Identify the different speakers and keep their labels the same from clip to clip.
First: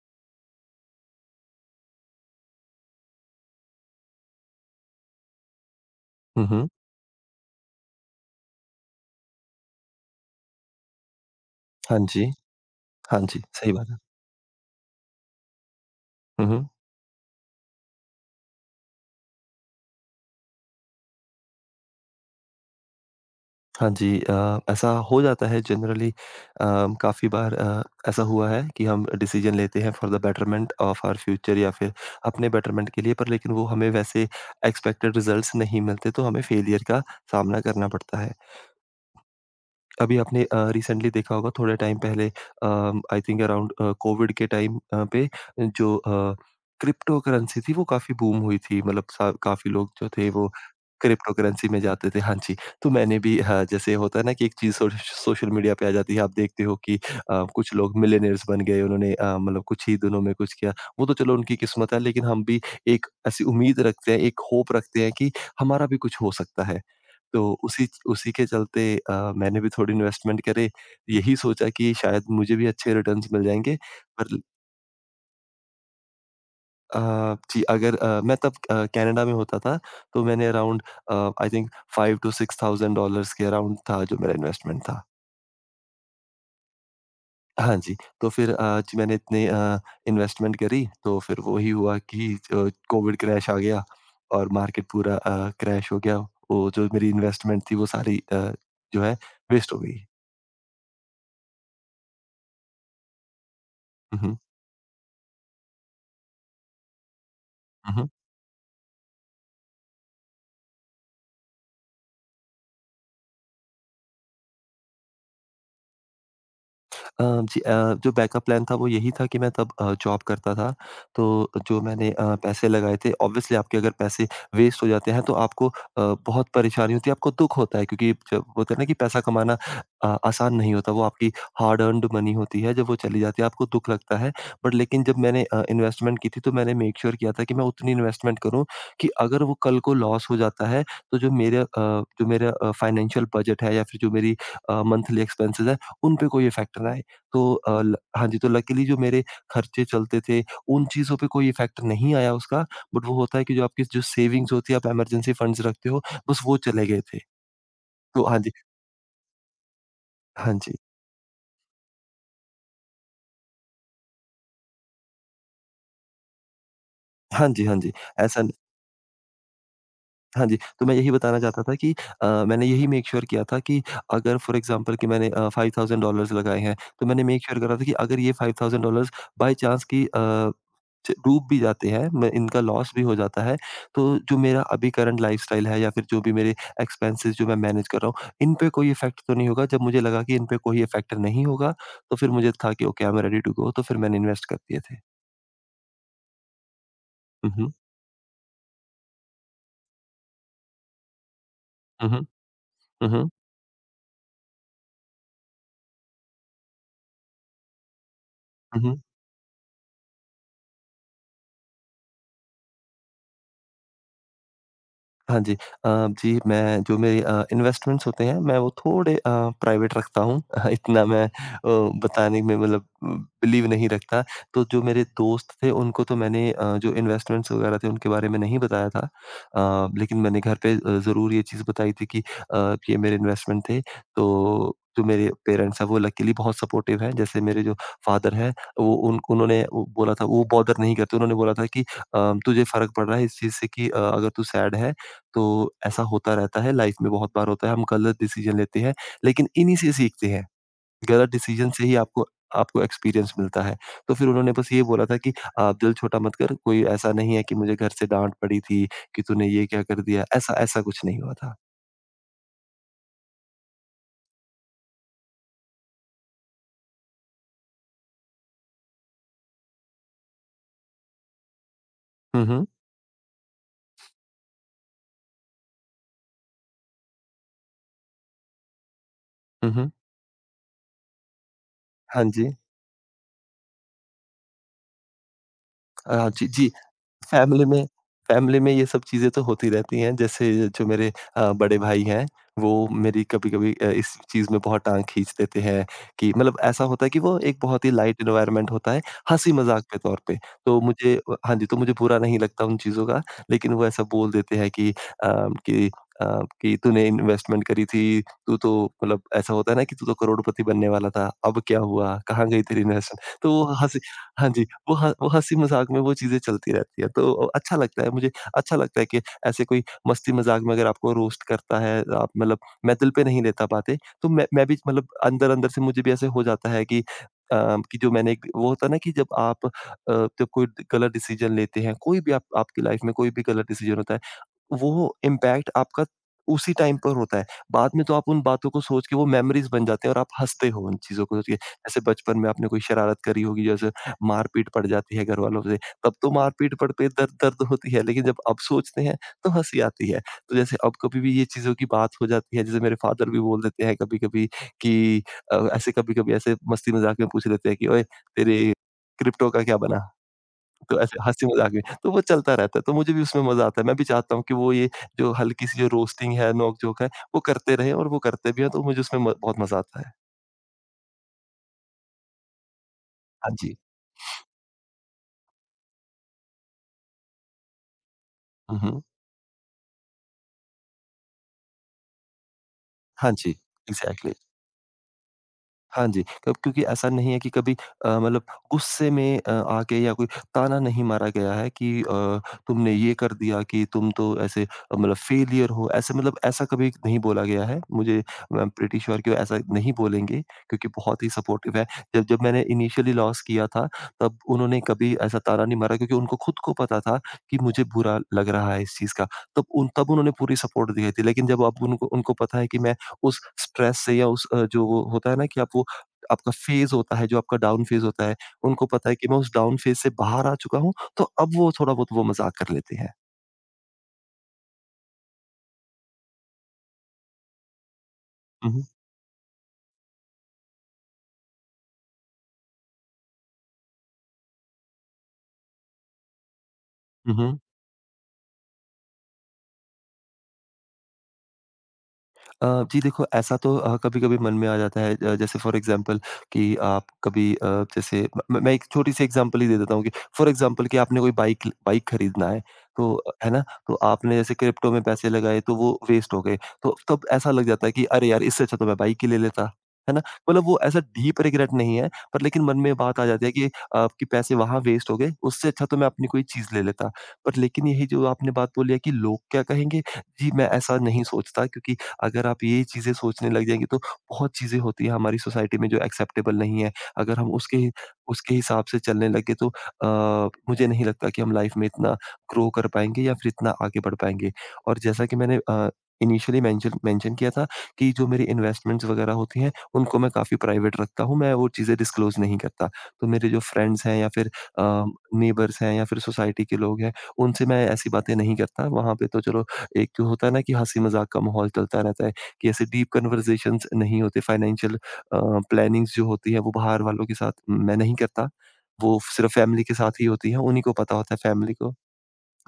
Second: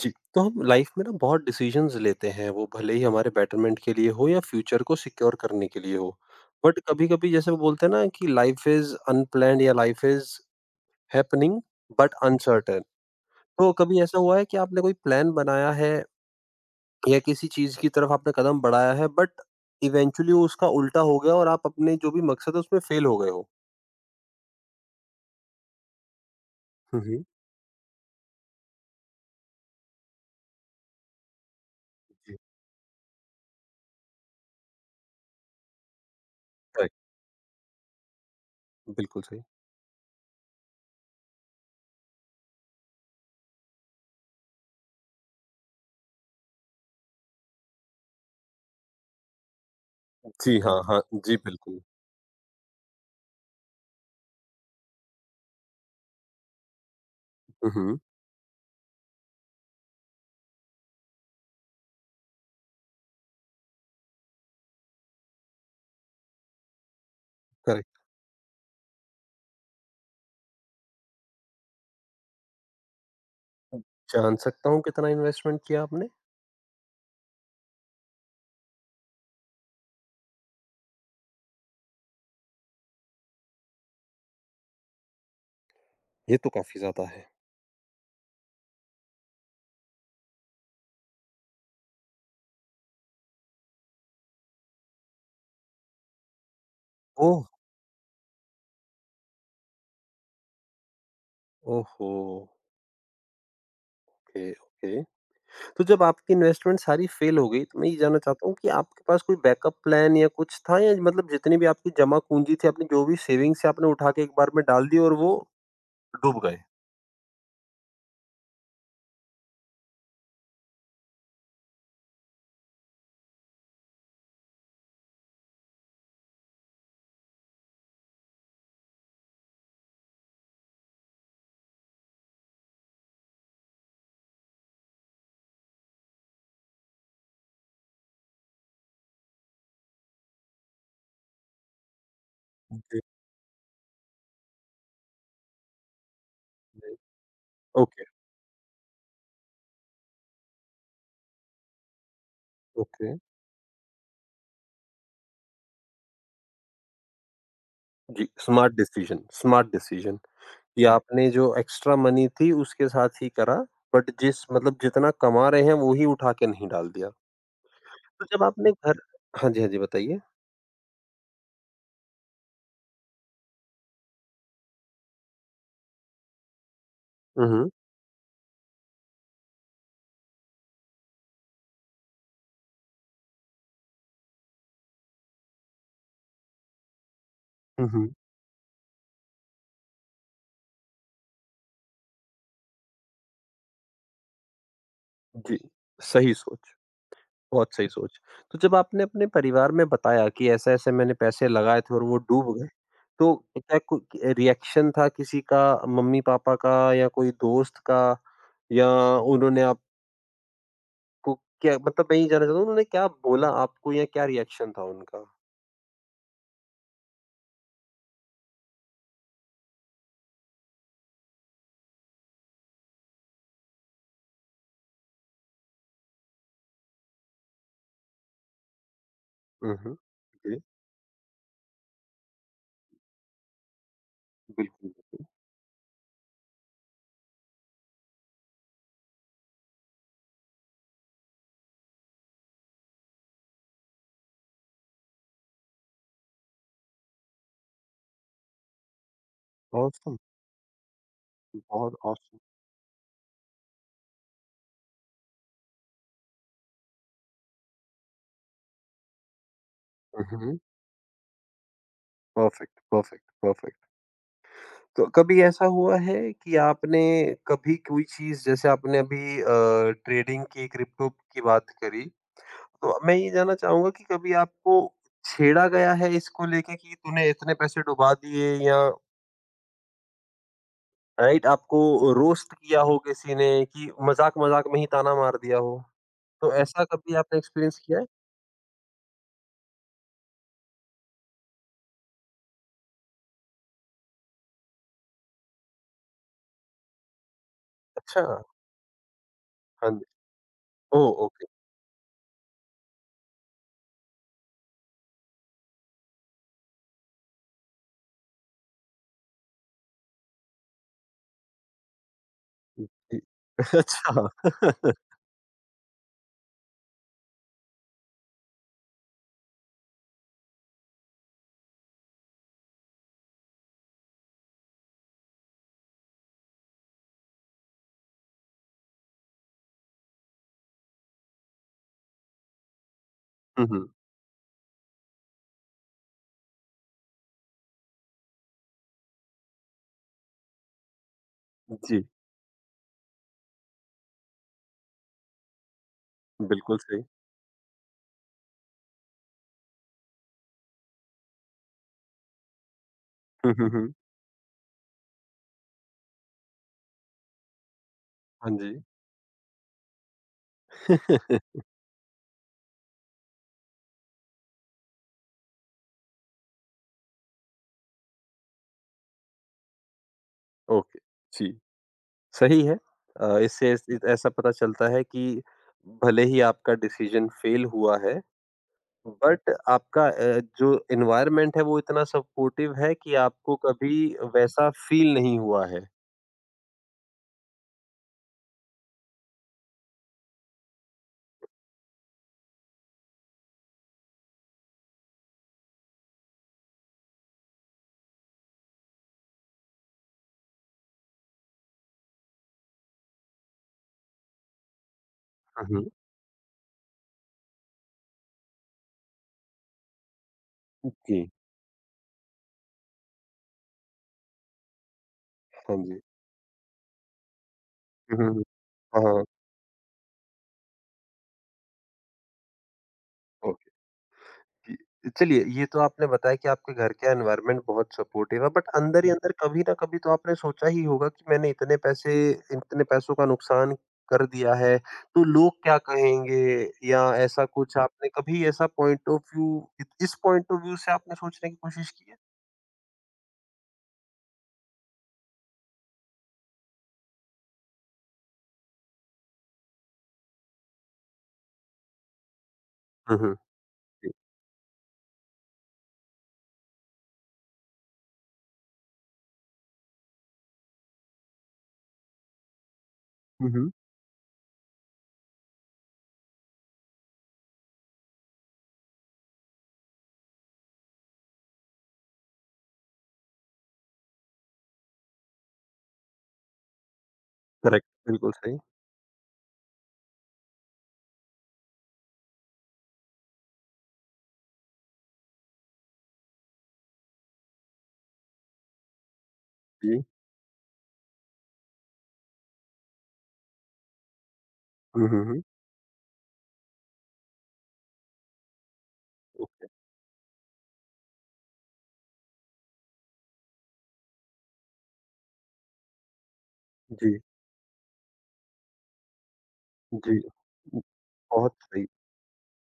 Speaker 1: जी तो हम लाइफ में ना बहुत डिसीजंस लेते हैं, वो भले ही हमारे बेटरमेंट के लिए हो या फ्यूचर को सिक्योर करने के लिए हो।
Speaker 2: हुँ, हुँ।
Speaker 1: बट कभी कभी जैसे वो बोलते हैं ना कि लाइफ इज अनप्लैंड या लाइफ इज हैपनिंग
Speaker 2: हाँ
Speaker 1: बट
Speaker 2: जी।
Speaker 1: अनसर्टेन।
Speaker 2: हाँ जी,
Speaker 1: तो
Speaker 2: सही बात है।
Speaker 1: कभी ऐसा हुआ है कि आपने कोई प्लान बनाया है
Speaker 2: हुँ, हुँ।
Speaker 1: या किसी चीज की तरफ आपने कदम बढ़ाया है बट इवेंचुअली उसका उल्टा हो गया और आप अपने जो भी मकसद है उसमें फेल हो गए हो?
Speaker 2: हाँ जी, ऐसा हो जाता है जनरली,
Speaker 1: हम्म।
Speaker 2: काफ़ी बार, ऐसा हुआ है कि हम डिसीज़न लेते हैं for the betterment of our future या फिर
Speaker 1: जी।
Speaker 2: अपने बेटरमेंट के लिए पर लेकिन वो हमें वैसे एक्सपेक्टेड रिज़ल्ट्स नहीं मिलते, तो हमें फेलियर
Speaker 1: करेक्ट।
Speaker 2: का सामना करना पड़ता है।
Speaker 1: बिल्कुल सही।
Speaker 2: अभी आपने रिसेंटली देखा होगा थोड़े टाइम पहले, आई थिंक अराउंड कोविड के टाइम पे जो क्रिप्टो करेंसी थी वो काफ़ी बूम हुई थी, मतलब सा काफ़ी लोग जो थे वो
Speaker 1: जी हाँ हाँ।
Speaker 2: क्रिप्टो
Speaker 1: जी
Speaker 2: करेंसी में
Speaker 1: बिल्कुल।
Speaker 2: जाते थे। हाँ जी, तो मैंने भी, हाँ, जैसे होता है ना कि एक चीज़ सोशल मीडिया पे आ जाती है, आप देखते हो कि कुछ लोग
Speaker 1: हम्म।
Speaker 2: मिलियनेयर्स बन गए, उन्होंने, मतलब कुछ ही दिनों में कुछ किया। वो तो चलो उनकी किस्मत है, लेकिन हम भी एक ऐसी उम्मीद रखते हैं, एक होप रखते हैं कि हमारा भी कुछ हो सकता है। तो उसी
Speaker 1: करेक्ट।
Speaker 2: उसी के चलते मैंने भी थोड़ी इन्वेस्टमेंट करे। यही सोचा कि शायद मुझे भी अच्छे रिटर्न्स मिल जाएँगे।
Speaker 1: जान
Speaker 2: पर
Speaker 1: सकता हूँ कितना इन्वेस्टमेंट किया आपने?
Speaker 2: अ, जी, अगर, मैं तब, कनाडा में होता था, तो मैंने around uh, I think 5 to 6000 dollars के अराउंड था जो मेरा इन्वेस्टमेंट था।
Speaker 1: ये तो काफ़ी ज़्यादा है।
Speaker 2: हाँ जी, तो फिर जी मैंने इतने, इन्वेस्टमेंट करी, तो फिर वही हुआ कि कोविड क्रैश आ गया और मार्केट पूरा क्रैश हो गया। वो जो मेरी
Speaker 1: ओह!
Speaker 2: इन्वेस्टमेंट थी वो सारी, जो है, वेस्ट हो गई।
Speaker 1: ओहो!
Speaker 2: हुँ, हुँ।
Speaker 1: Okay, okay. तो जब आपकी इन्वेस्टमेंट सारी फ़ेल हो गई, तो मैं
Speaker 2: हुँ,
Speaker 1: ये
Speaker 2: हुँ।
Speaker 1: जानना चाहता हूँ कि आपके पास कोई बैकअप प्लान या कुछ था या मतलब जितनी भी आपकी जमा पूँजी थी, आपने जो भी सेविंग्स है आपने उठा के एक बार में डाल दी और वो डूब गए?
Speaker 2: जी, जो बैकअप प्लान था वो यही था कि मैं तब जॉब करता था। तो जो मैंने पैसे लगाए थे, ऑब्वियसली आपके अगर पैसे वेस्ट हो जाते हैं तो आपको बहुत परेशानी होती है, आपको दुःख होता है, क्योंकि जब होता है ना कि पैसा कमाना आसान नहीं होता, वो आपकी हार्ड अर्न्ड मनी होती है, जब वो चली जाती है आपको दुःख लगता है। बट लेकिन जब मैंने इन्वेस्टमेंट की थी तो मैंने मेक श्योर किया था कि मैं उतनी इन्वेस्टमेंट करूँ कि अगर वो कल को लॉस हो जाता है तो जो मेरा
Speaker 1: जी,
Speaker 2: फाइनेंशियल बजट है या फिर जो मेरी मंथली एक्सपेंसेस हैं, उन पे कोई इफ़ेक्ट ना
Speaker 1: जी।
Speaker 2: आए। तो अ, ल
Speaker 1: ओके,
Speaker 2: हाँ जी, तो लकीली जो मेरे खर्चे चलते थे, उन चीज़ों पे कोई इफ़ेक्ट नहीं आया उसका, बट
Speaker 1: ओके।
Speaker 2: वो होता है कि जो आपकी जो सेविंग्स होती है, आप इमरजेंसी फंड्स रखते हो, बस वो चले गए थे। तो
Speaker 1: जी,
Speaker 2: हाँ जी,
Speaker 1: स्मार्ट डिसीज़न, स्मार्ट डिसीज़न
Speaker 2: हाँ जी,
Speaker 1: कि आपने जो एक्स्ट्रा मनी थी उसके साथ ही करा, बट जिस मतलब जितना कमा रहे हैं वो ही उठा के नहीं डाल दिया।
Speaker 2: हाँ जी, हाँ जी,
Speaker 1: तो जब
Speaker 2: ऐसा न
Speaker 1: आपने घर हाँ जी, हाँ जी, बताइए।
Speaker 2: हाँ जी, तो मैं यही बताना चाहता था कि मैंने यही मेक श्योर किया था कि अगर फॉर एग्ज़ाम्पल कि मैंने $5000 लगाए हैं, तो मैंने मेक
Speaker 1: हुँ,
Speaker 2: श्योर
Speaker 1: हुँ।
Speaker 2: करा था कि अगर ये $5000 बाय चांस कि अ च डूब भी जाते हैं, मैं इनका लॉस भी हो जाता है। तो जो मेरा अभी करंट लाइफ़स्टाइल है या फिर जो भी मेरे एक्सपेंसेस जो मैं
Speaker 1: हुँ,
Speaker 2: मैनेज कर रहा
Speaker 1: हुँ।
Speaker 2: हूँ, इन पे कोई इफ़ेक्ट तो नहीं होगा। जब मुझे लगा कि इन पे कोई इफ़ेक्ट नहीं होगा, तो फिर मुझे था कि okay I am ready to go, तो फिर मैंने इन्वेस्ट कर दिए थे।
Speaker 1: जी, सही सोच,
Speaker 2: हुँ, हुँ।
Speaker 1: बहुत सही सोच। तो जब आपने अपने परिवार में बताया कि ऐसे-ऐसे मैंने पैसे लगाए थे और
Speaker 2: हुँ,
Speaker 1: वो
Speaker 2: हुँ।
Speaker 1: डूब गए,
Speaker 2: हुँ, हुँ।
Speaker 1: तो क्या को रिएक्शन था किसी का, मम्मी-पापा का या कोई दोस्त का
Speaker 2: हुँ,
Speaker 1: या
Speaker 2: हुँ।
Speaker 1: उन्होंने आपको क्या मतलब मैं ये जानना चाहता हूँ उन्होंने क्या बोला आपको या क्या रिएक्शन था उनका?
Speaker 2: हाँ जी। जी, मैं जो मेरे इन्वेस्टमेंट्स होते हैं, मैं वो थोड़े प्राइवेट रखता हूँ। इतना मैं बताने में मतलब बिलीव नहीं रखता। तो जो मेरे दोस्त थे, उनको तो मैंने, जो इन्वेस्टमेंट्स वगैरह थे, उनके बारे में नहीं बताया था।
Speaker 1: हुँ, हुँ।
Speaker 2: लेकिन मैंने घर
Speaker 1: जी,
Speaker 2: पे ज़रूर ये चीज़ बताई थी कि ये मेरे इन्वेस्टमेंट थे। तो
Speaker 1: बिल्कुल,
Speaker 2: जो मेरे पेरेंट्स हैं, वो लकीली बहुत सपोर्टिव हैं। जैसे मेरे जो फादर हैं, वो उन उन्होंने वो बोला था वो बॉदर नहीं करते। उन्होंने बोला था कि "तुझे फ़र्क पड़ रहा है इस चीज़ से कि, अगर तू सैड है, तो ऐसा होता रहता है, लाइफ में बहुत बार होता है, हम गलत डिसीज़न लेते हैं, लेकिन इन्हीं से
Speaker 1: ऑसम,
Speaker 2: सीखते हैं। गलत डिसीज़न से ही
Speaker 1: बहुत
Speaker 2: आपको
Speaker 1: ऑसम।
Speaker 2: आपको एक्सपीरियंस मिलता है। तो फिर उन्होंने बस ये बोला था कि आप दिल छोटा मत कर, कोई ऐसा नहीं है कि मुझे घर से डाँट पड़ी थी कि तूने ये क्या कर
Speaker 1: हुँ,
Speaker 2: दिया,
Speaker 1: हुँ,
Speaker 2: ऐसा
Speaker 1: हुँ।
Speaker 2: ऐसा कुछ नहीं हुआ था।
Speaker 1: Perfect, perfect, perfect. कभी ऐसा हुआ है कि आपने कभी कोई चीज जैसे आपने अभी ट्रेडिंग की क्रिप्टो की बात करी,
Speaker 2: हुँ, हुँ।
Speaker 1: तो मैं ये जानना चाहूंगा कि कभी आपको छेड़ा गया है इसको लेके कि तूने इतने पैसे डुबा दिए, या
Speaker 2: हुँ, हुँ।
Speaker 1: राइट आपको
Speaker 2: हाँ
Speaker 1: रोस्ट
Speaker 2: जी।
Speaker 1: किया हो किसी ने कि मजाक मजाक में ही ताना मार दिया हो?
Speaker 2: जी,
Speaker 1: तो
Speaker 2: जी।
Speaker 1: ऐसा कभी आपने
Speaker 2: फैमिली
Speaker 1: एक्सपीरियंस
Speaker 2: में
Speaker 1: किया है?
Speaker 2: फैमिली में ये सब चीज़ें तो होती रहती हैं। जैसे जो मेरे बड़े भाई हैं, वो मेरी कभी-कभी इस चीज़ में बहुत टाँग खींच देते हैं, कि मतलब ऐसा होता है कि वो एक बहुत ही लाइट
Speaker 1: अच्छा।
Speaker 2: एनवायरनमेंट होता है, हँसी-मज़ाक
Speaker 1: हाँ
Speaker 2: के
Speaker 1: जी।
Speaker 2: तौर पे। तो
Speaker 1: ओ
Speaker 2: मुझे
Speaker 1: ओके।
Speaker 2: हाँ जी, तो मुझे बुरा नहीं लगता उन चीज़ों का, लेकिन वो ऐसा बोल देते हैं कि कि अ, कि तूने इन्वेस्टमेंट करी थी, तू तो मतलब ऐसा होता है ना कि तू तो करोड़पति बनने वाला था, अब क्या हुआ? कहाँ गई तेरी
Speaker 1: जी
Speaker 2: इन्वेस्टमेंट? तो वो हँसी
Speaker 1: अच्छा
Speaker 2: हाँ जी। वो हँसी-मज़ाक में वो चीज़ें चलती रहती है। तो अच्छा लगता है मुझे अच्छा लगता है कि ऐसे कोई मस्ती-मज़ाक में अगर आपको रोस्ट करता है, आप मतलब मैं दिल पे नहीं लेता बातें, तो मैं भी मतलब अंदर-अंदर से मुझे भी ऐसे हो जाता है कि कि जो मैंने एक वो होता है ना कि जब कोई गलत डिसीज़न लेते हैं, कोई भी आप आपकी लाइफ़ में कोई भी
Speaker 1: हम्म,
Speaker 2: गलत
Speaker 1: हम्म,
Speaker 2: डिसीज़न होता है, वो इम्पैक्ट आपका उसी टाइम पर होता है। बाद में तो आप उन बातों को सोच के वो मेमोरीज़ बन जाते हैं और आप हँसते हो उन चीज़ों को सोच के। जैसे
Speaker 1: जी
Speaker 2: बचपन में आपने कोई शरारत करी होगी, जैसे मार-पीट पड़ जाती है घरवालों से, तब तो मार-पीट
Speaker 1: बिल्कुल सही।
Speaker 2: पड़ते दर्द दर्द होती है, लेकिन जब अब सोचते हैं तो हँसी आती है। तो जैसे अब कभी भी ये चीज़ों की बात हो जाती है, जैसे मेरे फादर भी
Speaker 1: हम्म,
Speaker 2: बोल
Speaker 1: हम्म,
Speaker 2: देते
Speaker 1: हम्म,
Speaker 2: हैं कभी-कभी कि ऐसे कभी-कभी ऐसे मस्ती-मज़ाक में पूछ लेते हैं कि, "ओए! तेरे
Speaker 1: हाँ
Speaker 2: क्रिप्टो का क्या बना?" तो ऐसे
Speaker 1: जी
Speaker 2: हँसी मज़ाक में, तो वो चलता रहता है, तो मुझे भी उसमें मज़ा आता है। मैं भी चाहता हूँ कि वो ये जो हल्की-सी जो रोस्टिंग है, नोक-झोंक है, वो करते रहें और वो करते भी हैं, तो मुझे उसमें म बहुत मज़ा आता है।
Speaker 1: ओके, जी, सही है।
Speaker 2: हाँ
Speaker 1: इससे
Speaker 2: जी।
Speaker 1: इस इत ऐसा पता चलता है कि भले ही आपका डिसीज़न फ़ेल हुआ है,
Speaker 2: हुँ, हुँ।
Speaker 1: बट आपका जो एनवायरनमेंट है वो इतना सपोर्टिव है कि
Speaker 2: हाँ जी,
Speaker 1: आपको कभी
Speaker 2: एग्ज़ैक्टली।
Speaker 1: वैसा फ़ील नहीं हुआ है।
Speaker 2: हाँ जी, कब क्योंकि ऐसा नहीं है कि कभी मतलब गुस्से में आके या कोई ताना नहीं मारा गया है कि तुमने ये कर दिया कि तुम तो ऐसे, मतलब फेलियर हो, ऐसे मतलब ऐसा कभी नहीं बोला गया है। मुझे आई एम प्रिटी श्योर कि वो ऐसा नहीं बोलेंगे क्योंकि बहुत ही सपोर्टिव है। जब जब मैंने इनिशियली लॉस किया था, तब उन्होंने कभी ऐसा ताना
Speaker 1: हुँ,
Speaker 2: नहीं
Speaker 1: हुँ।
Speaker 2: मारा क्योंकि उनको खुद को पता था कि मुझे बुरा लग रहा है इस चीज़ का। तब उन्होंने पूरी सपोर्ट दी थी।
Speaker 1: जी,
Speaker 2: लेकिन जब अब उनको उनको पता है कि मैं उस स्ट्रेस से या उस जो वो होता है ना कि आप
Speaker 1: हाँ
Speaker 2: वो
Speaker 1: जी।
Speaker 2: आपका फेज़ होता है, जो आपका डाउन फेज़
Speaker 1: हुँ,
Speaker 2: होता
Speaker 1: हुँ,
Speaker 2: है,
Speaker 1: हुँ।
Speaker 2: उनको
Speaker 1: हाँ,
Speaker 2: पता
Speaker 1: हाँ,
Speaker 2: है
Speaker 1: हाँ।
Speaker 2: कि मैं उस डाउन फेज़ से बाहर आ चुका हूँ, तो अब वो थोड़ा बहुत वो मज़ाक कर लेते हैं।
Speaker 1: ओ कि चलिए ये तो आपने बताया कि आपके घर का एनवायरनमेंट बहुत सपोर्टिव है, बट
Speaker 2: हुँ, हुँ।
Speaker 1: अंदर ही अंदर कभी ना कभी तो आपने सोचा ही होगा कि मैंने इतने पैसे इतने पैसों का नुकसान कर दिया है, तो लोग क्या कहेंगे या
Speaker 2: हुँ,
Speaker 1: ऐसा
Speaker 2: हुँ।
Speaker 1: कुछ आपने कभी ऐसा पॉइंट ऑफ व्यू इस पॉइंट ऑफ व्यू से आपने सोचने की कोशिश की है?
Speaker 2: अ, जी देखो, ऐसा तो कभी-कभी मन में आ जाता है, जैसे फॉर एग्ज़ाम्पल कि आप कभी जैसे म मैं एक छोटी-सी एग्ज़ाम्पल ही दे देता हूँ कि फॉर एग्ज़ाम्पल कि आपने कोई बाइक बाइक खरीदना है, तो
Speaker 1: हम्म।
Speaker 2: है ना? तो
Speaker 1: जी,
Speaker 2: आपने जैसे क्रिप्टो में पैसे लगाए तो वो वेस्ट हो गए, तो तब ऐसा लग जाता है कि अरे यार! इससे अच्छा तो मैं बाइक ही ले लेता। है ना? मतलब वो ऐसा डीप रिग्रेट नहीं है, पर लेकिन मन में बात आ जाती है
Speaker 1: हम्म।
Speaker 2: कि आपके पैसे वहाँ वेस्ट हो गए, उससे अच्छा तो मैं अपनी कोई चीज़ ले लेता। पर लेकिन यही जो आपने बात बोली है कि लोग क्या कहेंगे? जी, मैं ऐसा नहीं सोचता क्योंकि अगर आप ये चीज़ें सोचने लग जाएँगे तो बहुत चीज़ें होती हैं हमारी सोसाइटी में जो एक्सेप्टेबल नहीं है। अगर हम
Speaker 1: करेक्ट बिल्कुल
Speaker 2: उसके
Speaker 1: सही।
Speaker 2: हिसाब से चलने लगे तो मुझे नहीं लगता कि हम लाइफ़ में इतना ग्रो कर पाएँगे या फिर इतना आगे बढ़ पाएँगे। और जैसा कि मैंने इनिशियली मेंशन मेंशन किया था कि जो मेरी इन्वेस्टमेंट्स वगैरह होती हैं,
Speaker 1: जी।
Speaker 2: उनको मैं काफ़ी प्राइवेट रखता हूँ, मैं वो चीज़ें डिस्क्लोज़ नहीं करता। तो मेरे जो फ्रेंड्स हैं या फिर अ,
Speaker 1: हम्म।
Speaker 2: नेबर्स हैं या फिर सोसाइटी के लोग हैं, उनसे मैं ऐसी बातें नहीं करता। वहाँ पे तो चलो
Speaker 1: ओके।
Speaker 2: एक जो होता है ना कि हँसी-मज़ाक का माहौल चलता रहता है कि ऐसे डीप कन्वर्सेशंस नहीं होते फाइनेंशियल प्लानिंग्स जो होती है वो बाहर
Speaker 1: जी।
Speaker 2: वालों के साथ मैं नहीं करता। वो सिर्फ़ फैमिली के
Speaker 1: जी
Speaker 2: साथ ही होती है, उन्हीं को पता होता है
Speaker 1: बहुत
Speaker 2: फैमिली
Speaker 1: सही।
Speaker 2: को।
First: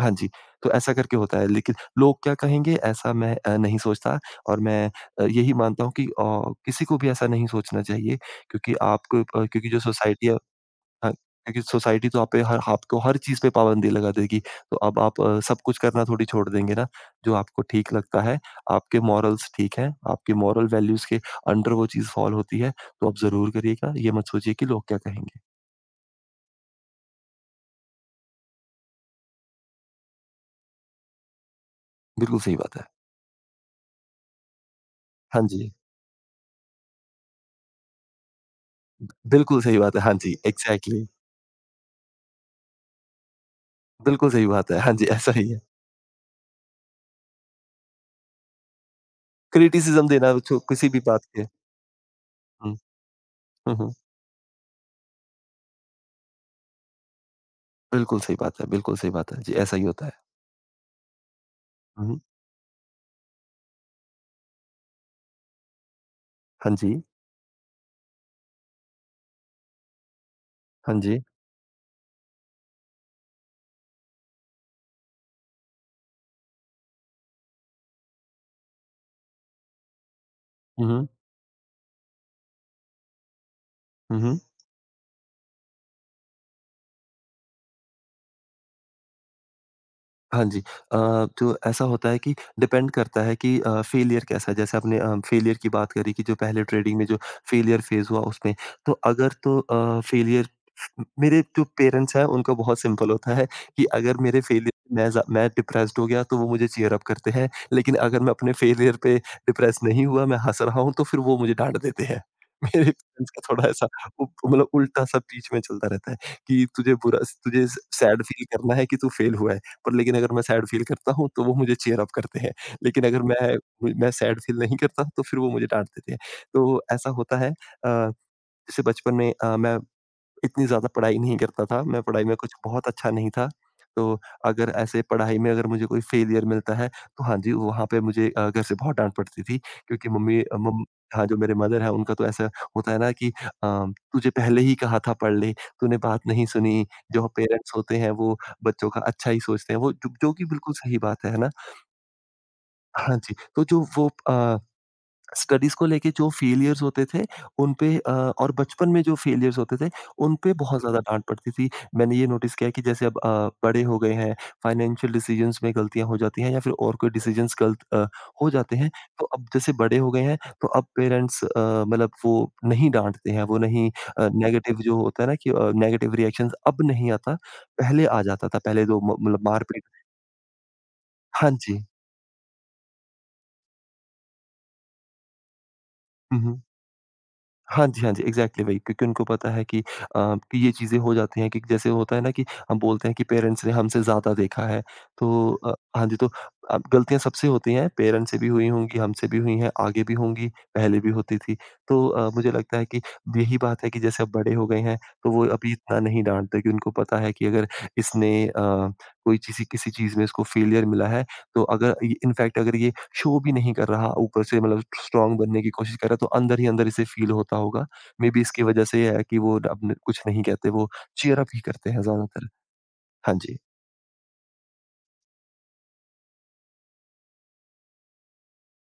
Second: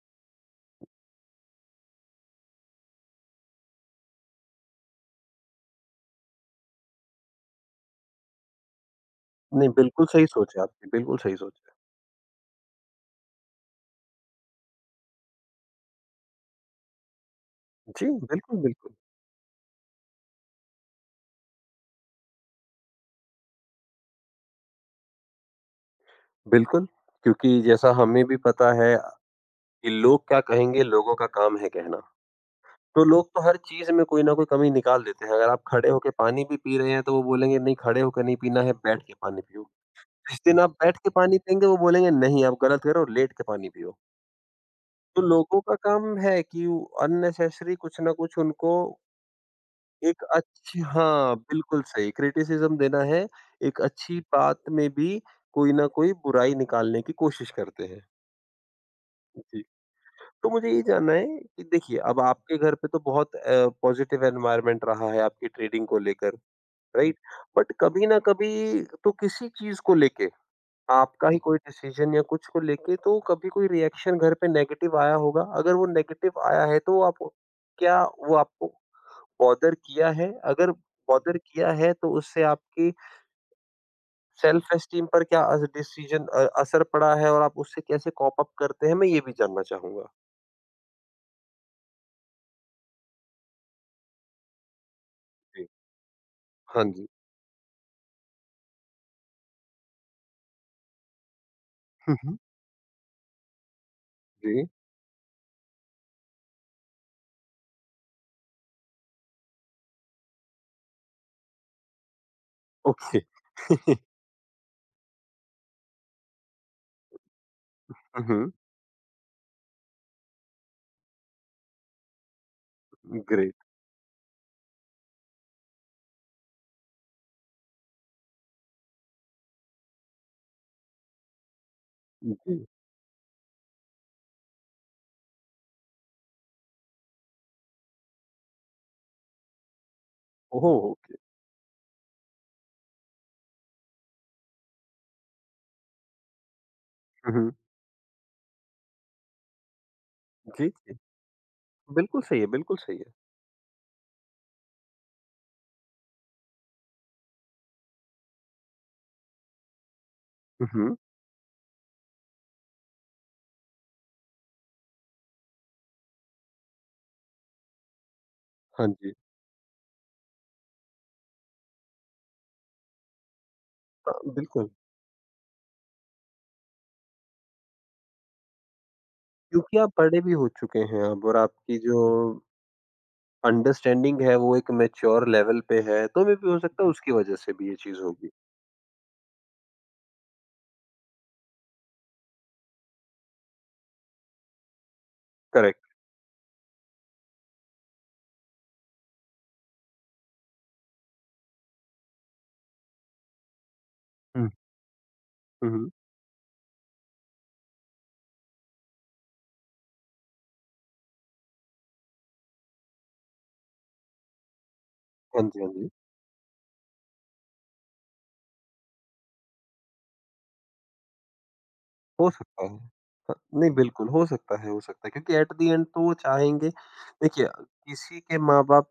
Speaker 2: हाँ जी, तो ऐसा करके होता है लेकिन लोग क्या कहेंगे ऐसा मैं नहीं सोचता और मैं यही मानता हूँ कि किसी को भी ऐसा नहीं सोचना चाहिए क्योंकि
Speaker 1: नहीं
Speaker 2: क्योंकि जो
Speaker 1: बिल्कुल सही
Speaker 2: सोसाइटी है।
Speaker 1: सोचे आपने,
Speaker 2: हाँ,
Speaker 1: बिल्कुल सही
Speaker 2: क्योंकि
Speaker 1: सोचे।
Speaker 2: सोसाइटी तो आप पे हर आपको हर चीज़ पे पाबंदी लगा देगी। तो अब आप सब कुछ करना थोड़ी छोड़ देंगे ना। जो आपको ठीक
Speaker 1: जी
Speaker 2: लगता है,
Speaker 1: बिल्कुल, बिल्कुल।
Speaker 2: आपके मॉरल्स ठीक हैं, आपके मॉरल वैल्यूज़ के अंडर वो चीज़ फ़ॉल होती है, तो आप ज़रूर करिएगा। ये मत सोचिए कि लोग क्या कहेंगे।
Speaker 1: बिल्कुल, क्योंकि जैसा हमें भी पता है कि लोग क्या कहेंगे, लोगों का काम है कहना।
Speaker 2: बिल्कुल सही बात है।
Speaker 1: तो लोग तो हर चीज़ में कोई ना कोई कमी निकाल देते हैं।
Speaker 2: हाँ
Speaker 1: अगर आप
Speaker 2: जी।
Speaker 1: खड़े होके पानी भी पी रहे हैं, तो वो बोलेंगे नहीं खड़े होकर नहीं पीना है, बैठ के पानी
Speaker 2: बिल्कुल
Speaker 1: पियो।
Speaker 2: सही बात है। हाँ जी,
Speaker 1: जिस दिन आप बैठ
Speaker 2: एग्ज़ैक्टली।
Speaker 1: के पानी पिएँगे, वो बोलेंगे नहीं आप गलत कर रहे हो, लेट के पानी पियो।
Speaker 2: बिल्कुल सही बात है। हाँ जी,
Speaker 1: तो
Speaker 2: ऐसा ही
Speaker 1: लोगों
Speaker 2: है।
Speaker 1: का काम है कि अननेसेसरी कुछ ना कुछ उनको
Speaker 2: क्रिटिसिज़्म
Speaker 1: एक
Speaker 2: देना जो
Speaker 1: अच्छी
Speaker 2: किसी भी बात
Speaker 1: हाँ,
Speaker 2: के।
Speaker 1: बिल्कुल सही क्रिटिसिज़्म
Speaker 2: हुँ,
Speaker 1: देना है।
Speaker 2: हुँ,
Speaker 1: एक
Speaker 2: हुँ।
Speaker 1: अच्छी बात में भी कोई ना कोई बुराई निकालने की कोशिश करते हैं।
Speaker 2: बिल्कुल सही बात है, बिल्कुल सही बात है। जी,
Speaker 1: जी।
Speaker 2: ऐसा ही होता है।
Speaker 1: तो मुझे ये जानना है कि देखिए
Speaker 2: हुँ,
Speaker 1: अब
Speaker 2: हुँ।
Speaker 1: आपके घर पे तो बहुत पॉजिटिव एनवायरनमेंट रहा है आपकी ट्रेडिंग को लेकर,
Speaker 2: हाँ जी,
Speaker 1: राइट? बट कभी ना कभी तो किसी चीज को लेके
Speaker 2: हाँ जी।
Speaker 1: आपका ही कोई डिसीजन या कुछ को लेके तो कभी कोई रिएक्शन घर पे नेगेटिव आया होगा, अगर वो नेगेटिव आया है तो आप क्या वो आपको बॉदर किया है? अगर
Speaker 2: हुँ, हुँ।
Speaker 1: बॉदर किया है तो उससे आपकी
Speaker 2: हुँ, हुँ।
Speaker 1: सेल्फ एस्टीम पर क्या डिसीजन असर पड़ा है और आप उससे कैसे कॉप अप करते हैं मैं ये भी जानना चाहूंगा।
Speaker 2: हाँ जी। तो ऐसा होता है कि डिपेंड करता है कि फेलियर कैसा है। जैसे आपने फेलियर
Speaker 1: जी
Speaker 2: की बात करी कि जो पहले
Speaker 1: हाँ
Speaker 2: ट्रेडिंग में
Speaker 1: जी।
Speaker 2: जो फेलियर फेज़ हुआ उसमें, तो अगर तो अ, फेलियर मेरे जो
Speaker 1: हम्म,
Speaker 2: पेरेंट्स हैं
Speaker 1: हम्म,
Speaker 2: उनका बहुत सिंपल होता है कि अगर मेरे
Speaker 1: जी।
Speaker 2: फेलियर मैं डिप्रेस्ड हो गया तो वो मुझे चीयर अप करते हैं। लेकिन अगर मैं अपने फेलियर पे डिप्रेस नहीं हुआ, मैं हँस रहा हूँ तो फिर वो मुझे डाँट देते हैं। मेरे
Speaker 1: ओके।
Speaker 2: पेरेंट्स का थोड़ा ऐसा उप मतलब उल्टा-सा बीच में चलता रहता है कि तुझे सैड फ़ील
Speaker 1: उहुँ,
Speaker 2: करना है कि तू फेल हुआ है। पर लेकिन अगर मैं सैड फ़ील करता हूँ, तो वो मुझे चीयर अप करते हैं। लेकिन अगर
Speaker 1: ग्रेट।
Speaker 2: मैं सैड फ़ील नहीं करता, तो फिर वो मुझे डाँट देते हैं। तो ऐसा होता है। जैसे बचपन में मैं इतनी ज़्यादा पढ़ाई नहीं करता था, मैं पढ़ाई में कुछ
Speaker 1: जी।
Speaker 2: बहुत अच्छा नहीं था। तो अगर ऐसे पढ़ाई में अगर मुझे कोई फेलियर मिलता है तो हाँ जी, वहाँ पे मुझे घर से बहुत डाँट पड़ती थी क्योंकि मम्मी अ,
Speaker 1: ओह!
Speaker 2: मम
Speaker 1: ओके।
Speaker 2: हाँ, जो मेरे मदर हैं, उनका तो ऐसा होता है ना कि अ, "तुझे पहले ही कहा था पढ़ ले, तूने बात नहीं सुनी।" जो
Speaker 1: उहुँ,
Speaker 2: पेरेंट्स होते हैं, वो बच्चों का अच्छा ही सोचते हैं, वो जो जो कि
Speaker 1: जी,
Speaker 2: बिल्कुल
Speaker 1: जी।
Speaker 2: सही बात है ना?
Speaker 1: बिल्कुल सही है, बिल्कुल सही है।
Speaker 2: हाँ जी, तो जो वो स्टडीज को लेके जो फेलियर्स होते थे उन पे और बचपन में जो फेलियर्स होते थे उन पे बहुत
Speaker 1: उहुँ,
Speaker 2: ज़्यादा डाँट पड़ती थी। मैंने ये नोटिस किया है कि जैसे अब बड़े हो गए हैं, फाइनेंशियल डिसीजंस में गलतियाँ हो जाती हैं या फिर और कोई डिसीजंस गलत हो जाते
Speaker 1: हाँ
Speaker 2: हैं।
Speaker 1: जी।
Speaker 2: तो अब जैसे बड़े हो गए हैं तो अब पेरेंट्स मतलब वो नहीं डाँटते हैं, वो नहीं अ,
Speaker 1: बिल्कुल,
Speaker 2: नेगेटिव जो होता है ना कि नेगेटिव रिएक्शंस अब नहीं आता, पहले आ जाता था। पहले तो म मतलब
Speaker 1: क्योंकि
Speaker 2: मार-पीट।
Speaker 1: आप बड़े भी हो चुके हैं अब और
Speaker 2: हाँ जी।
Speaker 1: आपकी जो अंडरस्टैंडिंग है वो एक मैच्योर लेवल पे है, तो मे
Speaker 2: हुँ,
Speaker 1: बी हो
Speaker 2: हुँ।
Speaker 1: सकता है उसकी वजह से भी ये
Speaker 2: हाँ
Speaker 1: चीज़
Speaker 2: जी, हाँ जी,
Speaker 1: होगी।
Speaker 2: एग्ज़ैक्टली वही क्योंकि उनको पता है कि कि ये चीज़ें हो जाती हैं कि जैसे होता है ना कि हम बोलते हैं कि पेरेंट्स ने हमसे ज़्यादा देखा है। तो
Speaker 1: करेक्ट।
Speaker 2: हाँ जी, तो अब गलतियाँ सबसे होती हैं, पेरेंट्स से भी हुई होंगी, हमसे भी हुई हैं, आगे भी होंगी, पहले भी होती थी। तो मुझे लगता है कि यही बात है कि जैसे अब
Speaker 1: हुँ,
Speaker 2: बड़े हो गए हैं, तो वो
Speaker 1: हुँ,
Speaker 2: अभी
Speaker 1: हुँ।
Speaker 2: इतना नहीं डाँटते कि उनको पता है कि अगर इसने कोई चीज़ किसी चीज़ में इसको फेलियर मिला है, तो अगर इ इनफैक्ट अगर ये शो भी नहीं कर रहा, ऊपर से मतलब स्ट्रॉन्ग
Speaker 1: हाँ जी,
Speaker 2: बनने
Speaker 1: हाँ
Speaker 2: की
Speaker 1: जी।
Speaker 2: कोशिश कर रहा है, तो अंदर ही अंदर इसे फ़ील होता होगा। मेबी इसकी वजह से ये है कि वो अब कुछ नहीं कहते, वो चीयर अप ही करते हैं
Speaker 1: हो
Speaker 2: ज़्यादातर।
Speaker 1: सकता है। ह
Speaker 2: हाँ जी,
Speaker 1: नहीं बिल्कुल, हो सकता है क्योंकि एट द एंड तो वो चाहेंगे, देखिए किसी के माँ-बाप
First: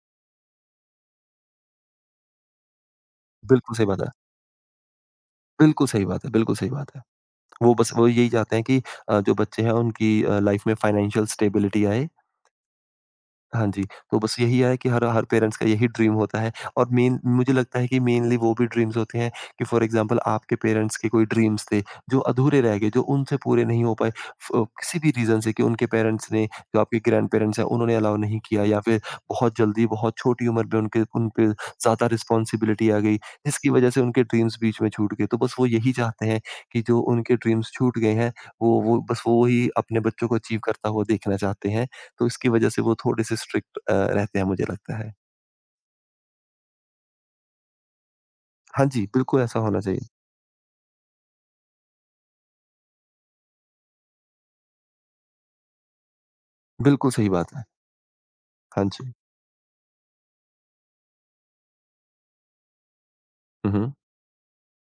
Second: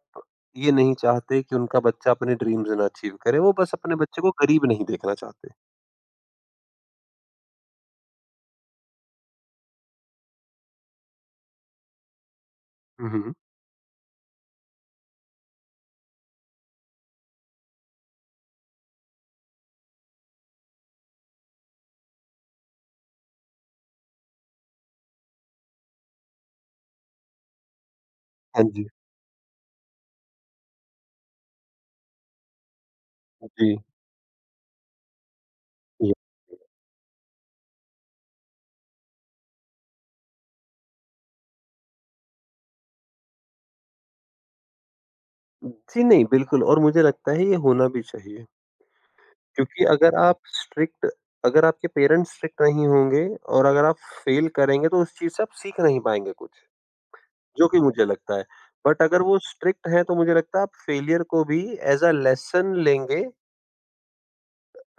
Speaker 1: ये नहीं चाहते कि उनका बच्चा अपने ड्रीम्स ना अचीव करे, वो बस
Speaker 2: बिल्कुल सही
Speaker 1: अपने
Speaker 2: बात है।
Speaker 1: बच्चे को गरीब नहीं देखना चाहते।
Speaker 2: बिल्कुल सही बात है, बिल्कुल सही बात है। वो बस वो यही चाहते हैं कि जो बच्चे हैं उनकी लाइफ़ में फाइनेंशियल स्टेबिलिटी आए।
Speaker 1: हुँ, हुँ।
Speaker 2: हाँ जी, तो बस यही है कि हर हर पेरेंट्स का यही ड्रीम होता है और मेन मुझे लगता है कि मेनली वो भी ड्रीम्स होते हैं कि फॉर एग्ज़ाम्पल आपके पेरेंट्स के कोई ड्रीम्स थे, जो अधूरे रह गए, जो उनसे पूरे नहीं हो पाए फ किसी भी रीज़न से कि उनके पेरेंट्स ने जो आपके ग्रैंड-पेरेंट्स हैं, उन्होंने अलाउ नहीं
Speaker 1: हाँ
Speaker 2: किया या
Speaker 1: जी।
Speaker 2: फिर बहुत जल्दी, बहुत छोटी उम्र में उनके उन पे ज़्यादा रिस्पॉन्सिबिलिटी आ गई, जिसकी
Speaker 1: जी,
Speaker 2: वज़ह से उनके ड्रीम्स बीच में छूट गए। तो बस वो यही
Speaker 1: जी।
Speaker 2: चाहते हैं कि जो उनके ड्रीम्स छूट गए हैं, वो बस वो ही अपने बच्चों को अचीव करता हुआ देखना चाहते हैं। तो इसकी वजह से वो थोड़े-से स्ट्रिक्ट रहते हैं मुझे लगता है।
Speaker 1: जी, नहीं बिल्कुल, और मुझे लगता है ये होना भी चाहिए
Speaker 2: हाँ जी, बिल्कुल ऐसा होना
Speaker 1: क्योंकि
Speaker 2: चाहिए।
Speaker 1: अगर आप स्ट्रिक्ट अगर आपके पेरेंट्स स्ट्रिक्ट नहीं होंगे और अगर आप फेल करेंगे तो उस चीज़ से आप सीख नहीं पाएँगे कुछ।
Speaker 2: बिल्कुल सही बात है।
Speaker 1: जो कि मुझे लगता है।
Speaker 2: हाँ
Speaker 1: बट
Speaker 2: जी।
Speaker 1: अगर वो स्ट्रिक्ट हैं तो मुझे लगता है आप फेलियर को भी एज़ अ लेसन लेंगे,
Speaker 2: हुँ, हुँ।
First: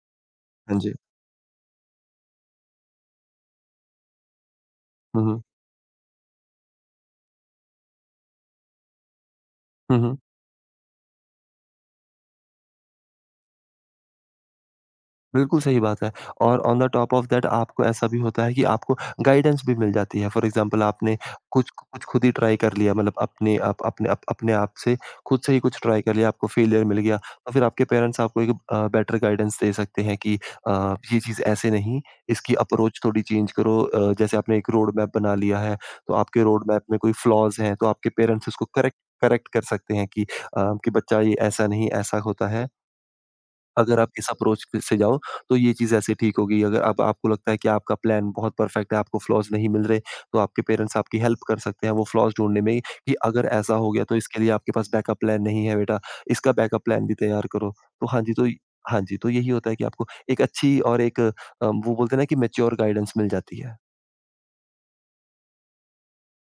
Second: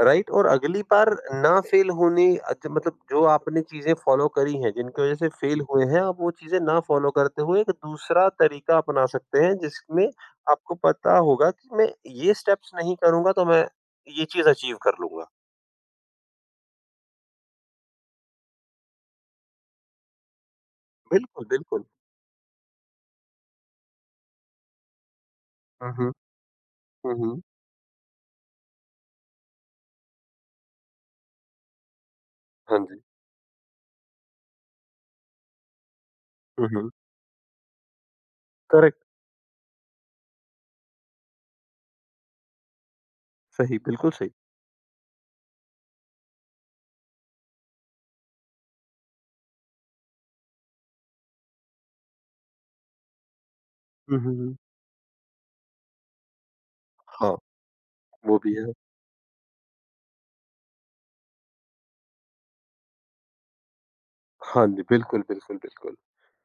Speaker 1: राइट? और
Speaker 2: हाँ
Speaker 1: अगली
Speaker 2: जी।
Speaker 1: बार ना फेल होने अच्छा मतलब जो आपने चीज़ें फॉलो करी हैं, जिनकी वज़ह
Speaker 2: हुँ,
Speaker 1: से
Speaker 2: हुँ।
Speaker 1: फेल हुए हैं, आप वो चीज़ें ना फॉलो करते हुए एक दूसरा तरीका अपना सकते हैं,
Speaker 2: हुँ,
Speaker 1: जिसमें
Speaker 2: हुँ।
Speaker 1: आपको पता होगा कि मैं ये स्टेप्स नहीं करूँगा तो मैं ये चीज़ अचीव कर लूँगा।
Speaker 2: बिल्कुल सही बात है और on the top of that आपको ऐसा भी होता है कि आपको गाइडेंस भी मिल जाती है। फॉर एग्ज़ाम्पल आपने
Speaker 1: बिल्कुल,
Speaker 2: कुछ
Speaker 1: बिल्कुल।
Speaker 2: कुछ खुद ही ट्राई कर लिया मतलब अपने आप से खुद से ही कुछ
Speaker 1: हुँ,
Speaker 2: ट्राई
Speaker 1: हुँ।
Speaker 2: कर लिया, आपको फेलियर मिल
Speaker 1: हुँ,
Speaker 2: गया,
Speaker 1: हुँ।
Speaker 2: तो फिर आपके पेरेंट्स आपको एक बेटर गाइडेंस दे सकते हैं कि ये चीज़ ऐसे नहीं, इसकी
Speaker 1: हाँ जी।
Speaker 2: अप्रोच थोड़ी चेंज करो। जैसे आपने एक रोड मैप बना लिया है, तो आपके रोड
Speaker 1: हुँ,
Speaker 2: मैप
Speaker 1: हुँ।
Speaker 2: में कोई फ्लॉज़ हैं, तो आपके पेरेंट्स उसको करेक्ट
Speaker 1: करेक्ट।
Speaker 2: करेक्ट कर सकते हैं कि कि बच्चा ये ऐसा नहीं, ऐसा होता है।
Speaker 1: सही,
Speaker 2: अगर
Speaker 1: बिल्कुल
Speaker 2: आप इस
Speaker 1: सही।
Speaker 2: अप्रोच क से जाओ, तो ये चीज़ ऐसे ठीक होगी। अगर अब आपको लगता है कि आपका प्लान बहुत परफेक्ट है, आपको फ्लॉज़ नहीं मिल रहे, तो आपके पेरेंट्स आपकी हेल्प कर सकते हैं वो फ्लॉज़ ढूँढने में कि अगर ऐसा हो गया तो
Speaker 1: हुँ, हुँ,
Speaker 2: इसके लिए
Speaker 1: हुँ।
Speaker 2: आपके पास बैकअप प्लान नहीं है बेटा, इसका बैकअप प्लान भी
Speaker 1: हाँ,
Speaker 2: तैयार करो। तो हाँ जी,
Speaker 1: वो
Speaker 2: तो
Speaker 1: भी है।
Speaker 2: हाँ जी, तो यही होता है कि आपको एक अच्छी और एक वो बोलते हैं ना कि मैच्योर गाइडेंस मिल जाती है।
Speaker 1: हाँ जी, बिल्कुल, बिल्कुल, बिल्कुल।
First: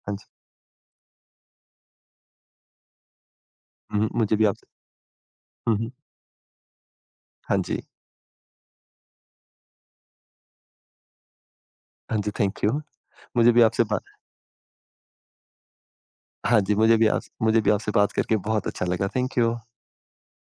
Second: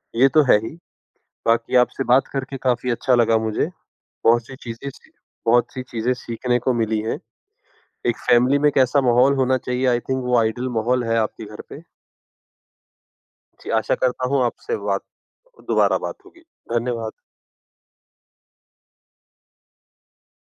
Speaker 2: हाँ जी।
Speaker 1: ये तो है ही, बाकी आपसे बात करके काफ़ी अच्छा लगा मुझे।
Speaker 2: हुँ, हुँ, मुझे
Speaker 1: बहुत
Speaker 2: भी
Speaker 1: सी
Speaker 2: आपसे।
Speaker 1: चीज़ें सी बहुत
Speaker 2: हुँ,
Speaker 1: सी
Speaker 2: हुँ।
Speaker 1: चीज़ें सीखने को मिली हैं।
Speaker 2: हाँ जी।
Speaker 1: एक फैमिली में कैसा माहौल होना चाहिए, आई थिंक वो आइडियल माहौल है आपके घर पे।
Speaker 2: हाँ जी, थैंक यू। मुझे भी
Speaker 1: जी,
Speaker 2: आपसे
Speaker 1: आशा
Speaker 2: बात।
Speaker 1: करता हूँ आपसे बात दोबारा बात होगी।
Speaker 2: हाँ जी,
Speaker 1: धन्यवाद।
Speaker 2: मुझे भी आपसे बात करके बहुत अच्छा लगा। Thank you.